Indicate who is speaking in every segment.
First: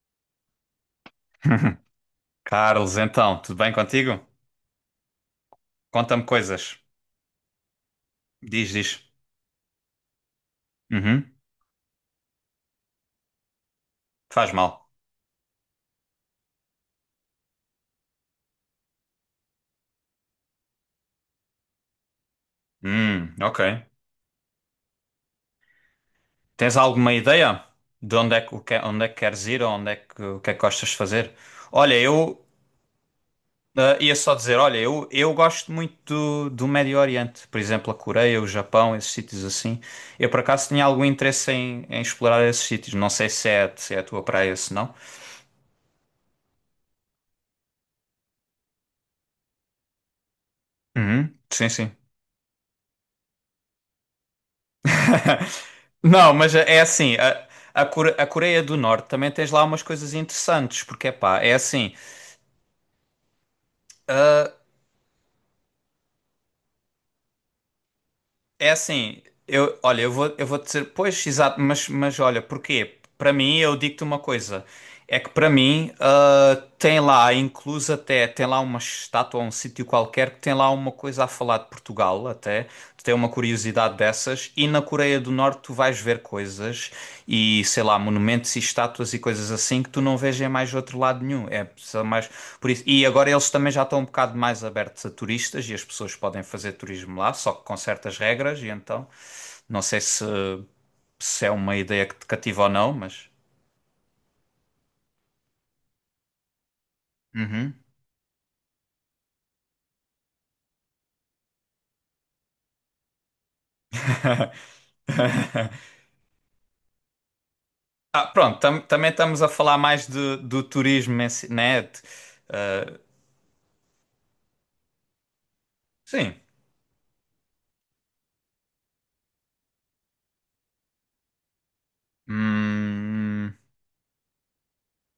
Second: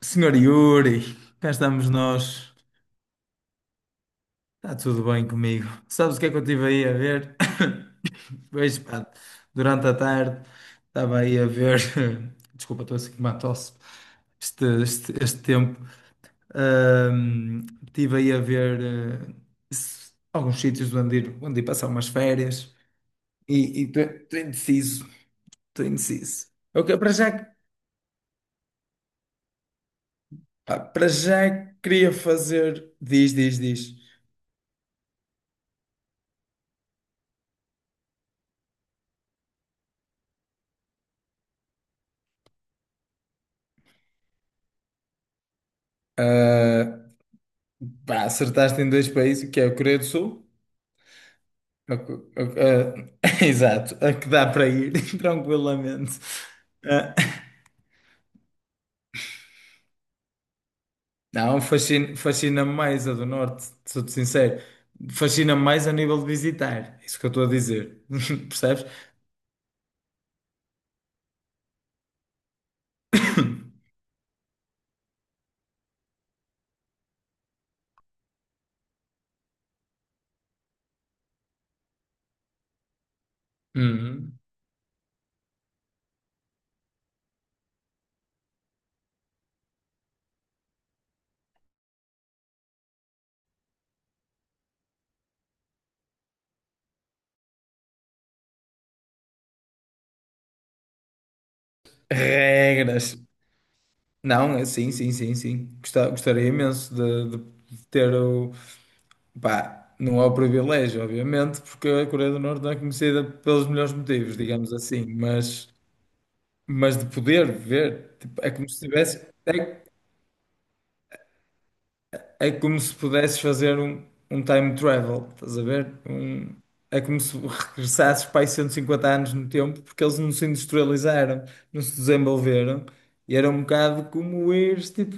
Speaker 1: Senhor Yuri, cá estamos nós.
Speaker 2: Carlos, então, tudo bem contigo?
Speaker 1: Está tudo bem comigo. Sabes o
Speaker 2: Conta-me
Speaker 1: que é que eu
Speaker 2: coisas.
Speaker 1: estive aí a ver?
Speaker 2: Diz,
Speaker 1: Vejo, pá,
Speaker 2: diz.
Speaker 1: durante a tarde estava
Speaker 2: Uhum.
Speaker 1: aí a ver. Desculpa, estou assim com uma tosse.
Speaker 2: Faz
Speaker 1: Este,
Speaker 2: mal.
Speaker 1: este, este tempo. Estive aí a ver alguns sítios onde ir, passar umas férias
Speaker 2: Ok.
Speaker 1: e estou indeciso. Estou indeciso.
Speaker 2: Tens
Speaker 1: Eu que-
Speaker 2: alguma
Speaker 1: para já,
Speaker 2: ideia de onde é que, o que- onde é que queres ir ou onde é que, o que é que
Speaker 1: pá,
Speaker 2: gostas de
Speaker 1: para
Speaker 2: fazer?
Speaker 1: já
Speaker 2: Olha,
Speaker 1: queria
Speaker 2: eu
Speaker 1: fazer. Diz, diz, diz.
Speaker 2: ia só dizer, olha, eu gosto muito do Médio Oriente, por exemplo, a Coreia, o Japão, esses sítios assim. Eu por acaso tinha algum interesse em explorar esses sítios. Não sei se é, a tua praia, se não.
Speaker 1: Ah, pá, acertaste em dois países, que é a Coreia do Sul.
Speaker 2: Uhum. Sim, sim.
Speaker 1: A co- a- Exato, a que dá para ir tranquilamente.
Speaker 2: Não, mas é
Speaker 1: Ah,
Speaker 2: assim, a Coreia do Norte também tens lá umas coisas interessantes, porque é pá, é
Speaker 1: não,
Speaker 2: assim,
Speaker 1: fascina-me mais a do Norte, sou-te sincero. Fascina-me mais a nível de visitar. É isso que eu estou a dizer.
Speaker 2: é
Speaker 1: Percebes?
Speaker 2: assim, eu, olha, eu vou dizer, pois, exato, mas olha, porquê? Para mim, eu digo-te uma coisa. É que para mim, tem lá, incluso até, tem lá uma estátua, um sítio qualquer, que tem lá uma coisa a falar de Portugal, até. Tu tem uma curiosidade
Speaker 1: Uhum.
Speaker 2: dessas. E na Coreia do Norte tu vais ver coisas e, sei lá, monumentos e estátuas e coisas assim que tu não vês em mais outro lado nenhum. É só mais por isso. E agora eles também já estão um bocado mais abertos a turistas e as pessoas podem fazer turismo lá, só que com certas regras. E então, não sei se é uma ideia que te cativa ou não,
Speaker 1: Regras.
Speaker 2: mas.
Speaker 1: Não, sim, sim, sim, sim. Gostaria imenso de,
Speaker 2: Uhum.
Speaker 1: de ter o. Pá, não é o privilégio, obviamente, porque a Coreia do Norte não é conhecida pelos melhores motivos, digamos assim, mas. Mas de poder ver,
Speaker 2: Ah,
Speaker 1: tipo, é
Speaker 2: pronto,
Speaker 1: como
Speaker 2: tam-
Speaker 1: se
Speaker 2: também
Speaker 1: tivesse,
Speaker 2: estamos a falar
Speaker 1: é,
Speaker 2: mais do turismo, em si, né?
Speaker 1: é como se pudesses fazer um time travel, estás a ver?
Speaker 2: Sim.
Speaker 1: Um, é como se regressasses para aí 150 anos no tempo, porque eles não se industrializaram, não se desenvolveram, e era
Speaker 2: Hum,
Speaker 1: um bocado como ires, tipo,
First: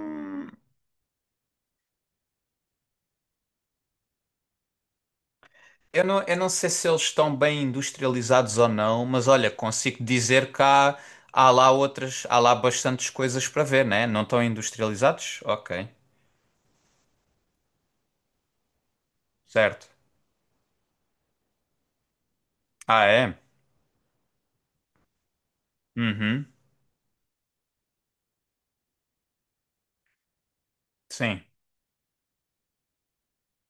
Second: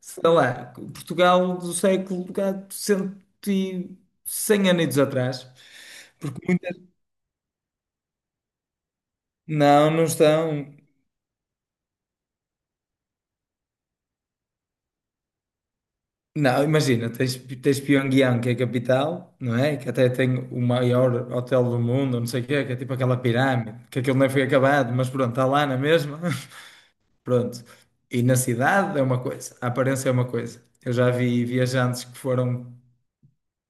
Speaker 1: sei lá, Portugal do século cá, cento e 100 anos atrás,
Speaker 2: eu não, eu
Speaker 1: porque
Speaker 2: não sei se
Speaker 1: muitas.
Speaker 2: eles estão bem industrializados ou não, mas olha,
Speaker 1: Não,
Speaker 2: consigo
Speaker 1: não
Speaker 2: dizer que
Speaker 1: estão.
Speaker 2: há lá outras, há lá bastantes coisas para ver, né? Não estão industrializados? Ok,
Speaker 1: Não, imagina, tens Pyongyang, que é a capital, não é?
Speaker 2: certo.
Speaker 1: Que até tem o maior hotel do mundo, não sei o quê, que é tipo
Speaker 2: Ah,
Speaker 1: aquela
Speaker 2: é?
Speaker 1: pirâmide, que aquilo nem foi acabado, mas pronto, está lá na mesma.
Speaker 2: Uhum,
Speaker 1: Pronto. E na cidade é uma coisa, a aparência é uma coisa. Eu já
Speaker 2: sim.
Speaker 1: vi viajantes que foram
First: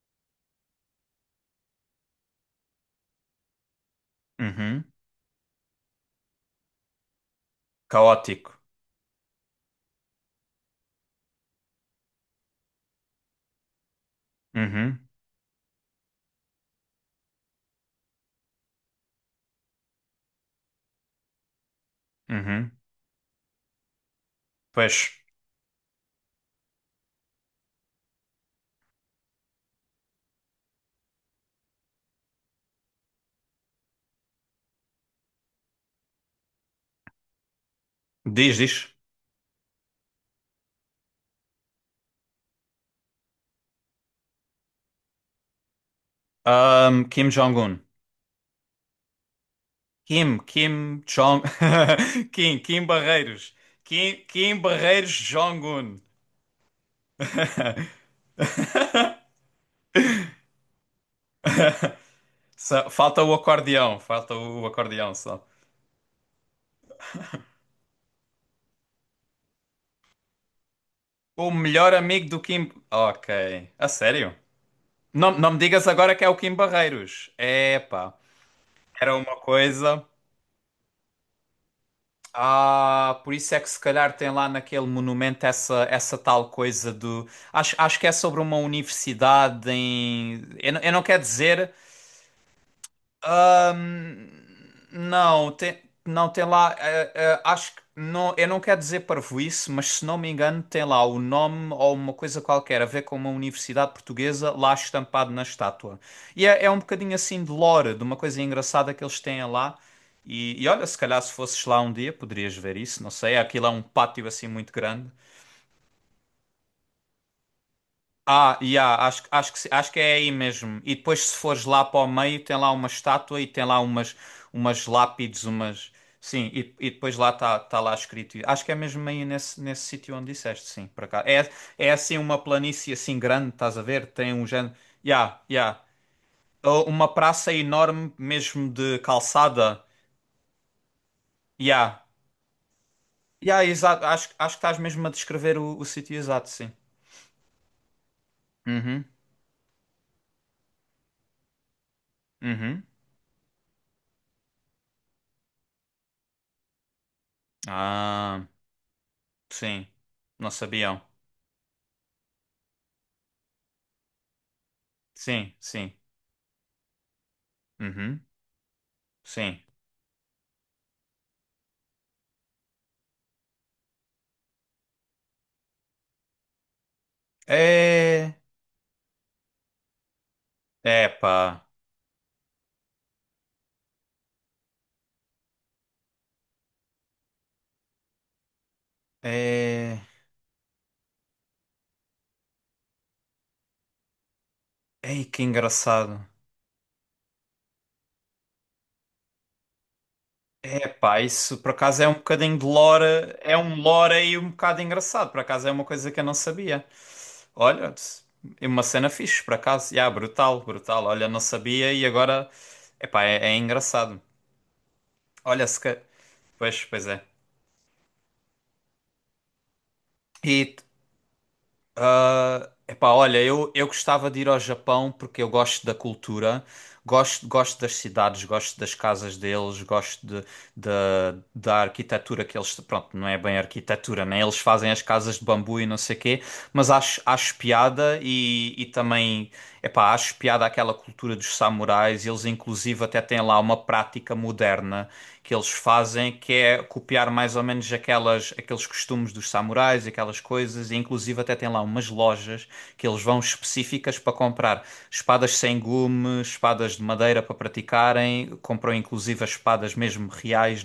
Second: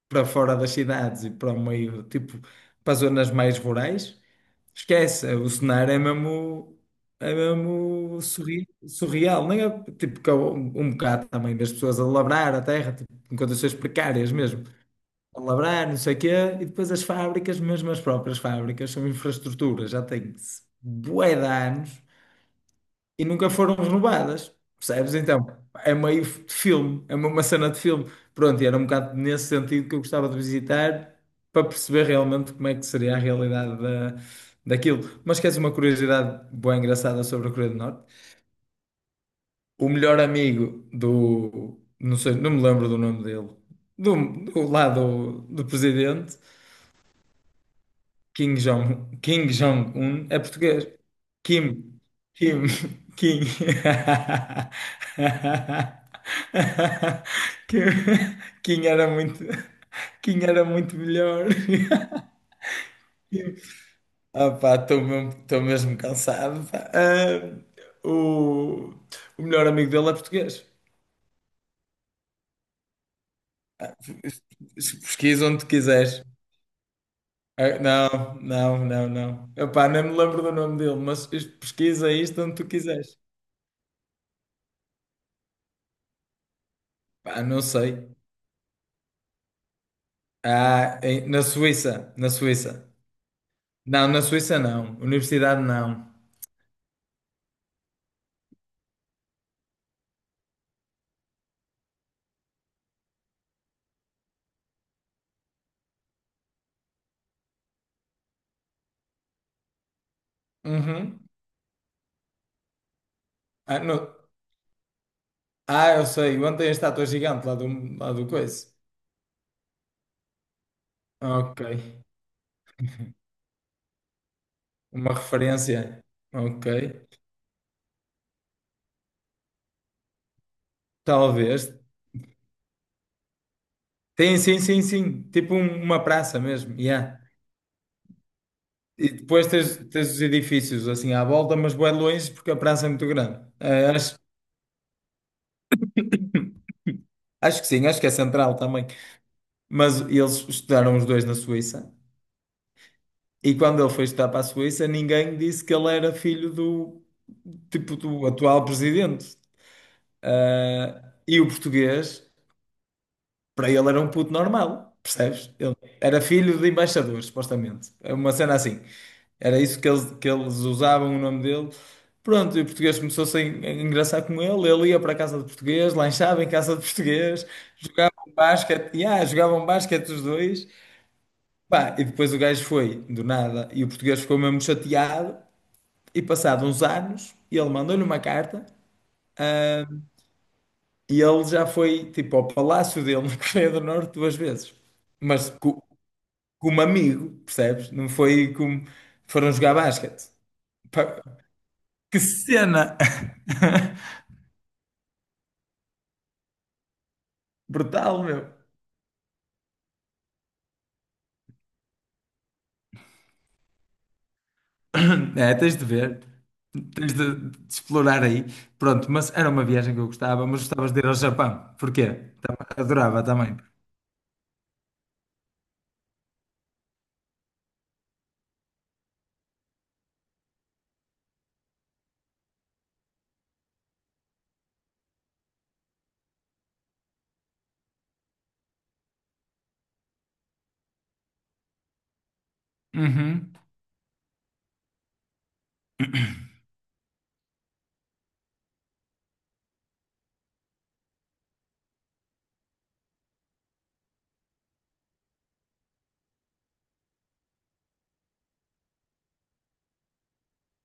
Speaker 1: para fora das cidades e para o meio, tipo, para as zonas mais rurais,
Speaker 2: Uhum.
Speaker 1: esquece, o cenário é mesmo
Speaker 2: Caótico.
Speaker 1: surreal, nem é? Tipo, que é um bocado também das pessoas a labrar a terra, tipo, em condições precárias mesmo,
Speaker 2: Uhum,
Speaker 1: a labrar, não sei o quê, e depois as fábricas, mesmo as próprias fábricas, são infraestruturas, já têm bué de anos
Speaker 2: uhum.
Speaker 1: e nunca foram renovadas,
Speaker 2: Pois,
Speaker 1: percebes? Então, é meio de filme, é uma cena de filme. Pronto, e era um bocado nesse sentido que eu gostava de visitar para perceber realmente como é que seria a realidade daquilo. Mas queres uma curiosidade boa engraçada sobre a Coreia do Norte?
Speaker 2: diz, diz.
Speaker 1: O melhor amigo do, não sei, não me lembro do nome dele, do, do lá do presidente,
Speaker 2: Kim Jong-un.
Speaker 1: Kim Jong-un
Speaker 2: Kim,
Speaker 1: é português.
Speaker 2: Kim Jong...
Speaker 1: Kim,
Speaker 2: Kim,
Speaker 1: Kim,
Speaker 2: Kim
Speaker 1: Kim.
Speaker 2: Barreiros. Kim, Kim Barreiros Jong-un.
Speaker 1: Kim, Kim era muito, Kim era muito melhor. Kim.
Speaker 2: Falta
Speaker 1: Ah,
Speaker 2: o
Speaker 1: pá, estou
Speaker 2: acordeão
Speaker 1: mesmo,
Speaker 2: só.
Speaker 1: estou mesmo cansado. Pá. Ah, o, o melhor amigo dele é português.
Speaker 2: O melhor amigo do Kim... Ok, a
Speaker 1: Ah,
Speaker 2: sério? Não,
Speaker 1: pesquisa
Speaker 2: não me
Speaker 1: onde
Speaker 2: digas agora
Speaker 1: quiseres.
Speaker 2: que é o Kim Barreiros.
Speaker 1: Ah,
Speaker 2: Epá,
Speaker 1: não, não, não,
Speaker 2: era uma
Speaker 1: não. Epá, nem
Speaker 2: coisa...
Speaker 1: me lembro do nome dele, mas pesquisa isto onde tu quiseres.
Speaker 2: Ah, por isso é que se calhar tem lá naquele monumento essa, tal coisa do...
Speaker 1: Pá, não
Speaker 2: Acho que é
Speaker 1: sei.
Speaker 2: sobre uma universidade em... Eu
Speaker 1: Ah,
Speaker 2: não quero
Speaker 1: na
Speaker 2: dizer...
Speaker 1: Suíça, na Suíça. Não, na
Speaker 2: Ahn,
Speaker 1: Suíça não.
Speaker 2: não,
Speaker 1: Universidade
Speaker 2: tem,
Speaker 1: não.
Speaker 2: não tem lá. Acho que não, eu não quero dizer parvoíce, mas se não me engano, tem lá o nome ou uma coisa qualquer a ver com uma universidade portuguesa lá estampado na estátua. E é um bocadinho assim de lore, de uma coisa engraçada que eles têm lá. E olha, se calhar
Speaker 1: Uhum.
Speaker 2: se fosses lá um dia poderias ver isso, não sei. Aquilo é
Speaker 1: Ah,
Speaker 2: um pátio assim muito grande.
Speaker 1: eu sei. Ontem tem a estátua gigante lá do
Speaker 2: Ah,
Speaker 1: coice.
Speaker 2: yeah, acho, acho que, se- acho que é aí mesmo. E depois, se
Speaker 1: Ok.
Speaker 2: fores lá para o meio, tem lá uma estátua e tem lá umas, umas
Speaker 1: Uma
Speaker 2: lápides, umas.
Speaker 1: referência.
Speaker 2: Sim,
Speaker 1: Ok.
Speaker 2: e depois lá está lá escrito. Acho que é mesmo aí nesse, nesse sítio onde disseste, sim, para cá. É,
Speaker 1: Talvez.
Speaker 2: é assim uma planície assim grande, estás a ver? Tem
Speaker 1: Tem,
Speaker 2: um
Speaker 1: sim,
Speaker 2: género.
Speaker 1: sim, sim.
Speaker 2: Yeah,
Speaker 1: Tipo
Speaker 2: yeah.
Speaker 1: uma praça mesmo.
Speaker 2: Ou uma
Speaker 1: Yeah.
Speaker 2: praça enorme mesmo de
Speaker 1: E depois tens,
Speaker 2: calçada.
Speaker 1: tens os edifícios assim à volta, mas bué
Speaker 2: Yeah.
Speaker 1: longe porque a praça é muito grande.
Speaker 2: Yeah,
Speaker 1: Ah,
Speaker 2: exato.
Speaker 1: acho,
Speaker 2: Acho que estás mesmo a descrever o sítio exato, sim.
Speaker 1: acho que sim, acho que é central também.
Speaker 2: Uhum,
Speaker 1: Mas eles estudaram os dois na Suíça.
Speaker 2: uhum.
Speaker 1: E quando ele foi estudar para a Suíça, ninguém disse que ele era filho do, tipo, do
Speaker 2: Ah,
Speaker 1: atual presidente.
Speaker 2: sim. Não sabiam.
Speaker 1: Ah, e o português, para ele era um puto normal, percebes?
Speaker 2: Sim,
Speaker 1: Ele
Speaker 2: sim.
Speaker 1: era filho de embaixadores, supostamente. É
Speaker 2: Uhum,
Speaker 1: uma cena assim.
Speaker 2: sim.
Speaker 1: Era isso que eles usavam o nome dele. Pronto, e o português começou-se a engraçar com ele. Ele ia para a casa de português, lanchava em casa de português, jogavam
Speaker 2: É.
Speaker 1: basquete, yeah, jogavam basquete os dois.
Speaker 2: É, pá.
Speaker 1: Pá, e depois o gajo foi, do nada, e o português ficou mesmo chateado. E passado uns anos, ele mandou-lhe uma carta, ah,
Speaker 2: É.
Speaker 1: e ele já foi tipo ao palácio dele na Coreia do Norte duas vezes.
Speaker 2: Ei, que
Speaker 1: Mas co-
Speaker 2: engraçado.
Speaker 1: como amigo, percebes? Não foi como foram jogar basquete.
Speaker 2: É, pá,
Speaker 1: Pá,
Speaker 2: isso por acaso é um
Speaker 1: que
Speaker 2: bocadinho de
Speaker 1: cena!
Speaker 2: lore. É um lore aí um bocado engraçado. Por acaso é uma coisa que eu não sabia. Olha,
Speaker 1: Brutal, meu.
Speaker 2: é uma cena fixe, por acaso. Yeah, brutal, brutal. Olha, não sabia e agora. É, pá, é engraçado.
Speaker 1: É,
Speaker 2: Olha,
Speaker 1: tens
Speaker 2: se
Speaker 1: de
Speaker 2: ca...
Speaker 1: ver.
Speaker 2: Pois, pois
Speaker 1: Tens
Speaker 2: é.
Speaker 1: de explorar aí. Pronto, mas era uma viagem que eu gostava, mas
Speaker 2: E
Speaker 1: gostavas de ir ao Japão. Porquê? Tam-
Speaker 2: ah, epá,
Speaker 1: Adorava
Speaker 2: olha,
Speaker 1: também.
Speaker 2: eu gostava de ir ao Japão porque eu gosto da cultura, gosto das cidades, gosto das casas deles, gosto de, da da arquitetura que eles. Pronto, não é bem arquitetura, né? Eles fazem as casas de bambu e não sei quê, mas acho piada e também, epá, acho piada aquela cultura dos samurais. Eles, inclusive, até têm
Speaker 1: Uhum.
Speaker 2: lá uma prática moderna que eles fazem, que é copiar mais ou menos aqueles costumes dos samurais e aquelas coisas, e inclusive até tem lá umas lojas que eles vão específicas para comprar espadas sem gume, espadas de madeira para praticarem, compram inclusive as espadas mesmo reais,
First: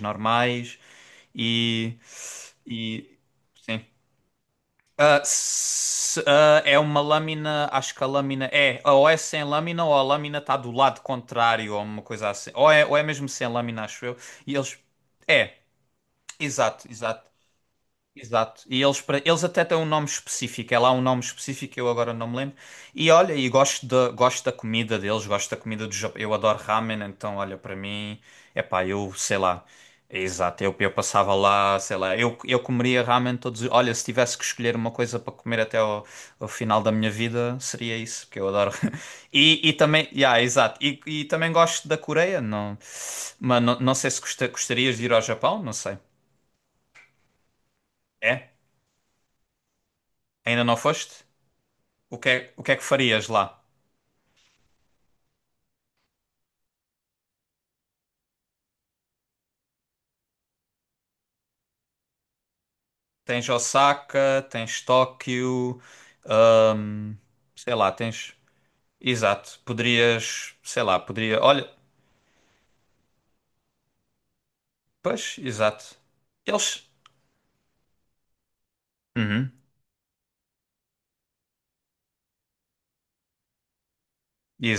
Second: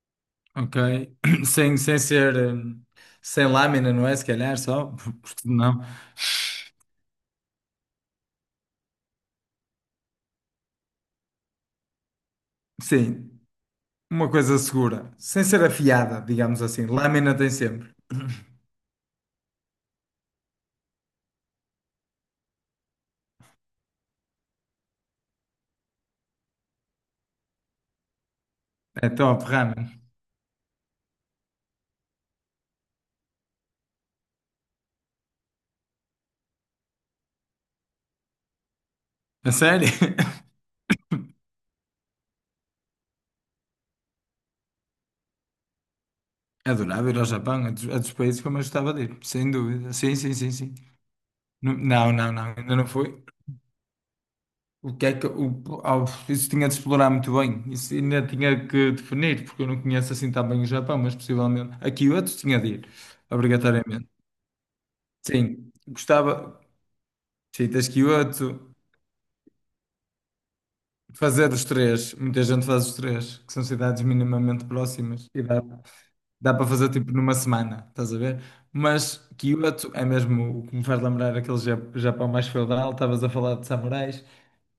Speaker 1: Ok.
Speaker 2: normais,
Speaker 1: Sem,
Speaker 2: e,
Speaker 1: sem ser,
Speaker 2: e
Speaker 1: sem
Speaker 2: sim.
Speaker 1: lâmina, não é? Se calhar só,
Speaker 2: Ah,
Speaker 1: porque não.
Speaker 2: é uma lâmina, acho que a lâmina é, ou é sem lâmina ou a lâmina está do lado contrário ou uma coisa assim, ou é mesmo
Speaker 1: Sim,
Speaker 2: sem lâmina, acho eu,
Speaker 1: uma
Speaker 2: e
Speaker 1: coisa
Speaker 2: eles,
Speaker 1: segura. Sem
Speaker 2: é.
Speaker 1: ser afiada, digamos assim.
Speaker 2: Exato, exato,
Speaker 1: Lâmina tem sempre.
Speaker 2: exato. E eles, eles até têm um nome específico. É lá um nome específico, que eu agora não me lembro. E olha, e gosto da comida deles, gosto da comida do Japão. Eu adoro ramen, então olha, para mim, é pá,
Speaker 1: É
Speaker 2: eu sei
Speaker 1: top,
Speaker 2: lá.
Speaker 1: ramen.
Speaker 2: Exato, eu passava lá, sei lá, eu comeria ramen todos. Olha, se tivesse que escolher uma coisa para comer até ao final da minha vida, seria isso, porque eu adoro.
Speaker 1: A
Speaker 2: E
Speaker 1: sério?
Speaker 2: também, yeah, exato. E também gosto da Coreia, não, mas não, não sei se gostarias de ir ao Japão, não sei.
Speaker 1: Adorava ir ao Japão, é dos países que
Speaker 2: É?
Speaker 1: eu mais gostava de ir, sem dúvida. Sim, sim, sim,
Speaker 2: Ainda
Speaker 1: sim.
Speaker 2: não foste?
Speaker 1: Não,
Speaker 2: O que
Speaker 1: não,
Speaker 2: é,
Speaker 1: não,
Speaker 2: o que é
Speaker 1: ainda
Speaker 2: que
Speaker 1: não foi.
Speaker 2: farias lá?
Speaker 1: O que é que o, ao- isso tinha de explorar muito bem, isso ainda tinha que definir, porque eu não conheço assim tão bem o Japão, mas possivelmente a Kyoto tinha de ir,
Speaker 2: Tens
Speaker 1: obrigatoriamente.
Speaker 2: Osaka, tens
Speaker 1: Sim,
Speaker 2: Tóquio,
Speaker 1: gostava.
Speaker 2: hum,
Speaker 1: Sim,
Speaker 2: sei
Speaker 1: tens
Speaker 2: lá, tens.
Speaker 1: Kyoto,
Speaker 2: Exato. Poderias, sei lá, poderia.
Speaker 1: fazer os
Speaker 2: Olha,
Speaker 1: três. Muita gente faz os três, que são cidades minimamente próximas
Speaker 2: pois,
Speaker 1: e dá,
Speaker 2: exato.
Speaker 1: dá para
Speaker 2: Eles.
Speaker 1: fazer tipo numa semana, estás a ver? Mas
Speaker 2: Uhum,
Speaker 1: Kyoto é mesmo o que me faz lembrar aquele Japão mais feudal, estavas a falar de samurais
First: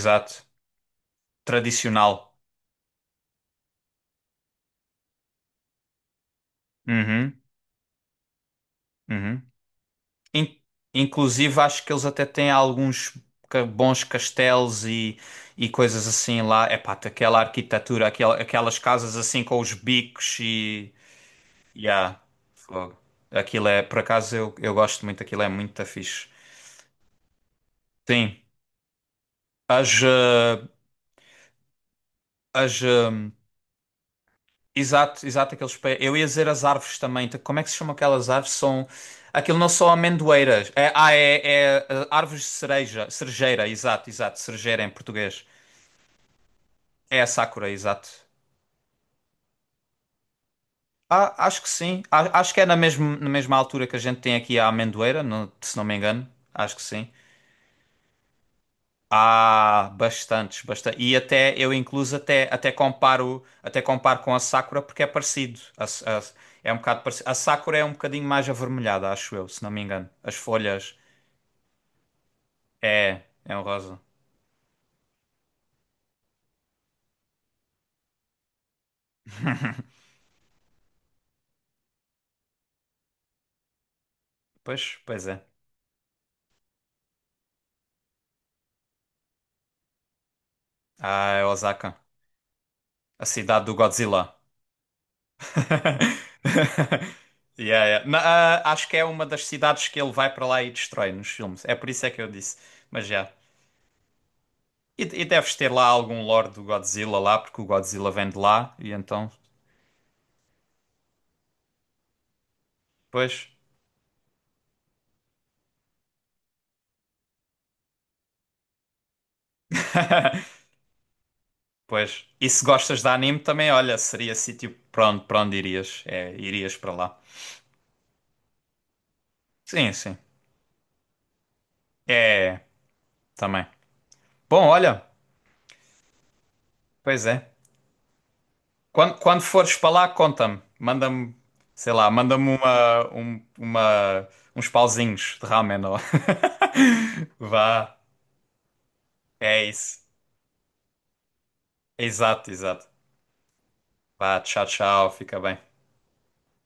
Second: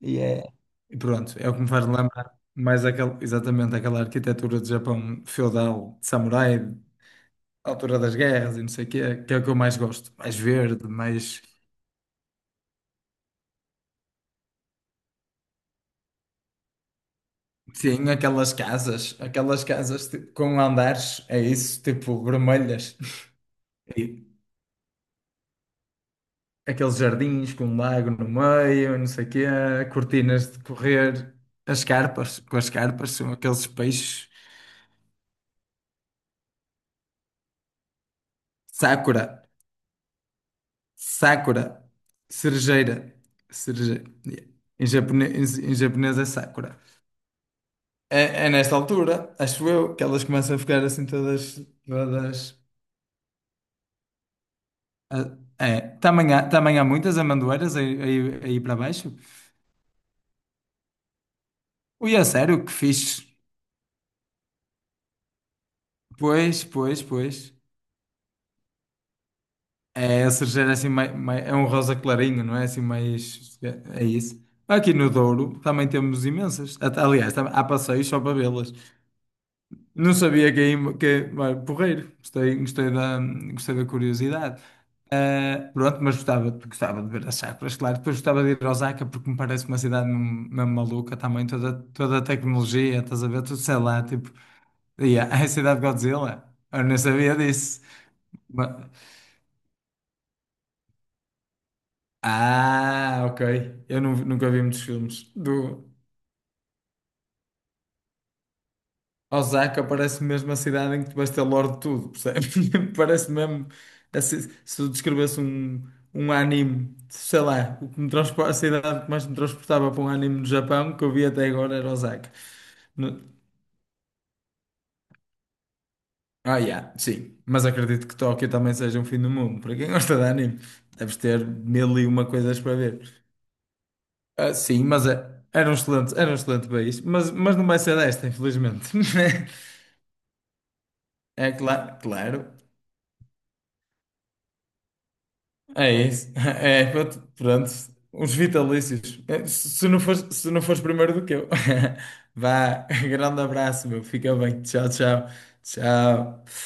Speaker 1: e é. E pronto, é o que me faz lembrar
Speaker 2: Tradicional.
Speaker 1: mais aquele, exatamente aquela arquitetura de Japão feudal, de samurai,
Speaker 2: Uhum,
Speaker 1: altura das guerras e não sei o quê, que é
Speaker 2: uhum.
Speaker 1: o que eu mais gosto. Mais
Speaker 2: In-
Speaker 1: verde, mais.
Speaker 2: inclusive, acho que eles até têm alguns bons castelos e coisas assim lá. Epá, aquela arquitetura,
Speaker 1: Sim,
Speaker 2: aquela, aquelas casas assim com
Speaker 1: aquelas
Speaker 2: os
Speaker 1: casas tipo,
Speaker 2: bicos
Speaker 1: com
Speaker 2: e.
Speaker 1: andares, é isso,
Speaker 2: Yeah.
Speaker 1: tipo vermelhas.
Speaker 2: Fogo. Aquilo é, por
Speaker 1: E
Speaker 2: acaso eu gosto muito, aquilo é muito fixe.
Speaker 1: aqueles jardins com um lago no
Speaker 2: Sim,
Speaker 1: meio, não sei o quê,
Speaker 2: as,
Speaker 1: cortinas
Speaker 2: eh,
Speaker 1: de correr, as carpas, com as
Speaker 2: as,
Speaker 1: carpas
Speaker 2: eh,
Speaker 1: são aqueles peixes.
Speaker 2: exato, exato, aqueles pés. Eu ia dizer as árvores também. Então, como é que se chamam aquelas árvores? São,
Speaker 1: Sakura,
Speaker 2: aquilo não são amendoeiras. É, ah, é,
Speaker 1: Sakura,
Speaker 2: é, eh, árvores de cereja,
Speaker 1: cerejeira,
Speaker 2: cerejeira,
Speaker 1: cerejeira.
Speaker 2: exato, exato,
Speaker 1: Yeah.
Speaker 2: cerejeira
Speaker 1: Em
Speaker 2: em português.
Speaker 1: japonês, em japonês é Sakura.
Speaker 2: É a sakura, exato.
Speaker 1: É, é nesta altura, acho eu, que elas começam a ficar assim
Speaker 2: Ah, acho
Speaker 1: todas,
Speaker 2: que sim. Acho que
Speaker 1: todas.
Speaker 2: é na mesma, altura que a gente tem aqui a amendoeira,
Speaker 1: Ah,
Speaker 2: se
Speaker 1: é,
Speaker 2: não me engano.
Speaker 1: também há,
Speaker 2: Acho
Speaker 1: também
Speaker 2: que
Speaker 1: há
Speaker 2: sim.
Speaker 1: muitas amendoeiras aí, aí, aí para baixo.
Speaker 2: Ah, bastantes, bastante. E até eu incluso
Speaker 1: Ui, a
Speaker 2: até
Speaker 1: sério,
Speaker 2: até
Speaker 1: que fixe.
Speaker 2: comparo, até comparo com a Sakura porque é parecido. A
Speaker 1: Pois,
Speaker 2: é um bocado
Speaker 1: pois,
Speaker 2: parecido. A
Speaker 1: pois.
Speaker 2: Sakura é um bocadinho mais avermelhada, acho eu, se não me engano.
Speaker 1: É, a
Speaker 2: As
Speaker 1: cerejeira assim,
Speaker 2: folhas
Speaker 1: é um rosa clarinho, não é? Assim,
Speaker 2: é
Speaker 1: mais.
Speaker 2: um rosa.
Speaker 1: É isso. Aqui no Douro também temos imensas. Aliás, há passeios só para vê-las. Não sabia que é vai, porreiro. Gostei da curiosidade.
Speaker 2: Pois, pois é.
Speaker 1: Ah, pronto, mas gostava de ver as chacras, claro. Depois gostava de ir a Osaka porque me parece uma cidade mesmo mesmo maluca
Speaker 2: Ah, é
Speaker 1: também, toda,
Speaker 2: Osaka,
Speaker 1: toda a tecnologia, estás
Speaker 2: a
Speaker 1: a ver? Tudo,
Speaker 2: cidade do
Speaker 1: sei lá, tipo,
Speaker 2: Godzilla.
Speaker 1: yeah, é a cidade de Godzilla. Eu não sabia disso.
Speaker 2: Yeah, yeah. Na- ah,
Speaker 1: Mas-
Speaker 2: acho que é uma das cidades que ele vai para lá e destrói nos filmes. É por isso é que eu disse. Mas
Speaker 1: Ah,
Speaker 2: já.
Speaker 1: ok. Eu nunca vi muitos
Speaker 2: E
Speaker 1: filmes do,
Speaker 2: deves ter lá algum lore do Godzilla lá, porque o Godzilla vem de lá e então.
Speaker 1: Osaka parece mesmo a cidade em que tu vais ter lore de tudo, percebes? Parece
Speaker 2: Pois,
Speaker 1: mesmo. Assim, se eu descrevesse um anime, sei lá, o que me a cidade que mais me transportava para um anime no Japão que eu vi até agora era
Speaker 2: pois.
Speaker 1: Osaka.
Speaker 2: E se gostas de
Speaker 1: No-
Speaker 2: anime também, olha, seria sítio para onde irias. É,
Speaker 1: Ah,
Speaker 2: irias para
Speaker 1: yeah,
Speaker 2: lá.
Speaker 1: sim. Mas acredito que Tóquio também seja um fim do mundo. Para quem
Speaker 2: Sim, sim.
Speaker 1: gosta de anime, deves ter mil e uma coisas
Speaker 2: É,
Speaker 1: para ver.
Speaker 2: também.
Speaker 1: Ah,
Speaker 2: Bom,
Speaker 1: sim,
Speaker 2: olha,
Speaker 1: mas era um excelente país.
Speaker 2: pois
Speaker 1: Mas,
Speaker 2: é.
Speaker 1: mas não vai ser desta, infelizmente.
Speaker 2: Quando fores para lá, conta-me. Manda-me,
Speaker 1: É
Speaker 2: sei
Speaker 1: claro,
Speaker 2: lá,
Speaker 1: claro.
Speaker 2: manda-me uns pauzinhos de ramen.
Speaker 1: É
Speaker 2: Ó.
Speaker 1: isso. É, pronto. Pronto.
Speaker 2: Vá,
Speaker 1: Uns vitalícios. É,
Speaker 2: é
Speaker 1: Se se
Speaker 2: isso.
Speaker 1: não fores, se não fores primeiro do que eu.
Speaker 2: Exato,
Speaker 1: Vá,
Speaker 2: exato.
Speaker 1: grande abraço, meu. Fica
Speaker 2: Vá,
Speaker 1: bem.
Speaker 2: tchau,
Speaker 1: Tchau,
Speaker 2: tchau.
Speaker 1: tchau.
Speaker 2: Fica bem.
Speaker 1: Tchau.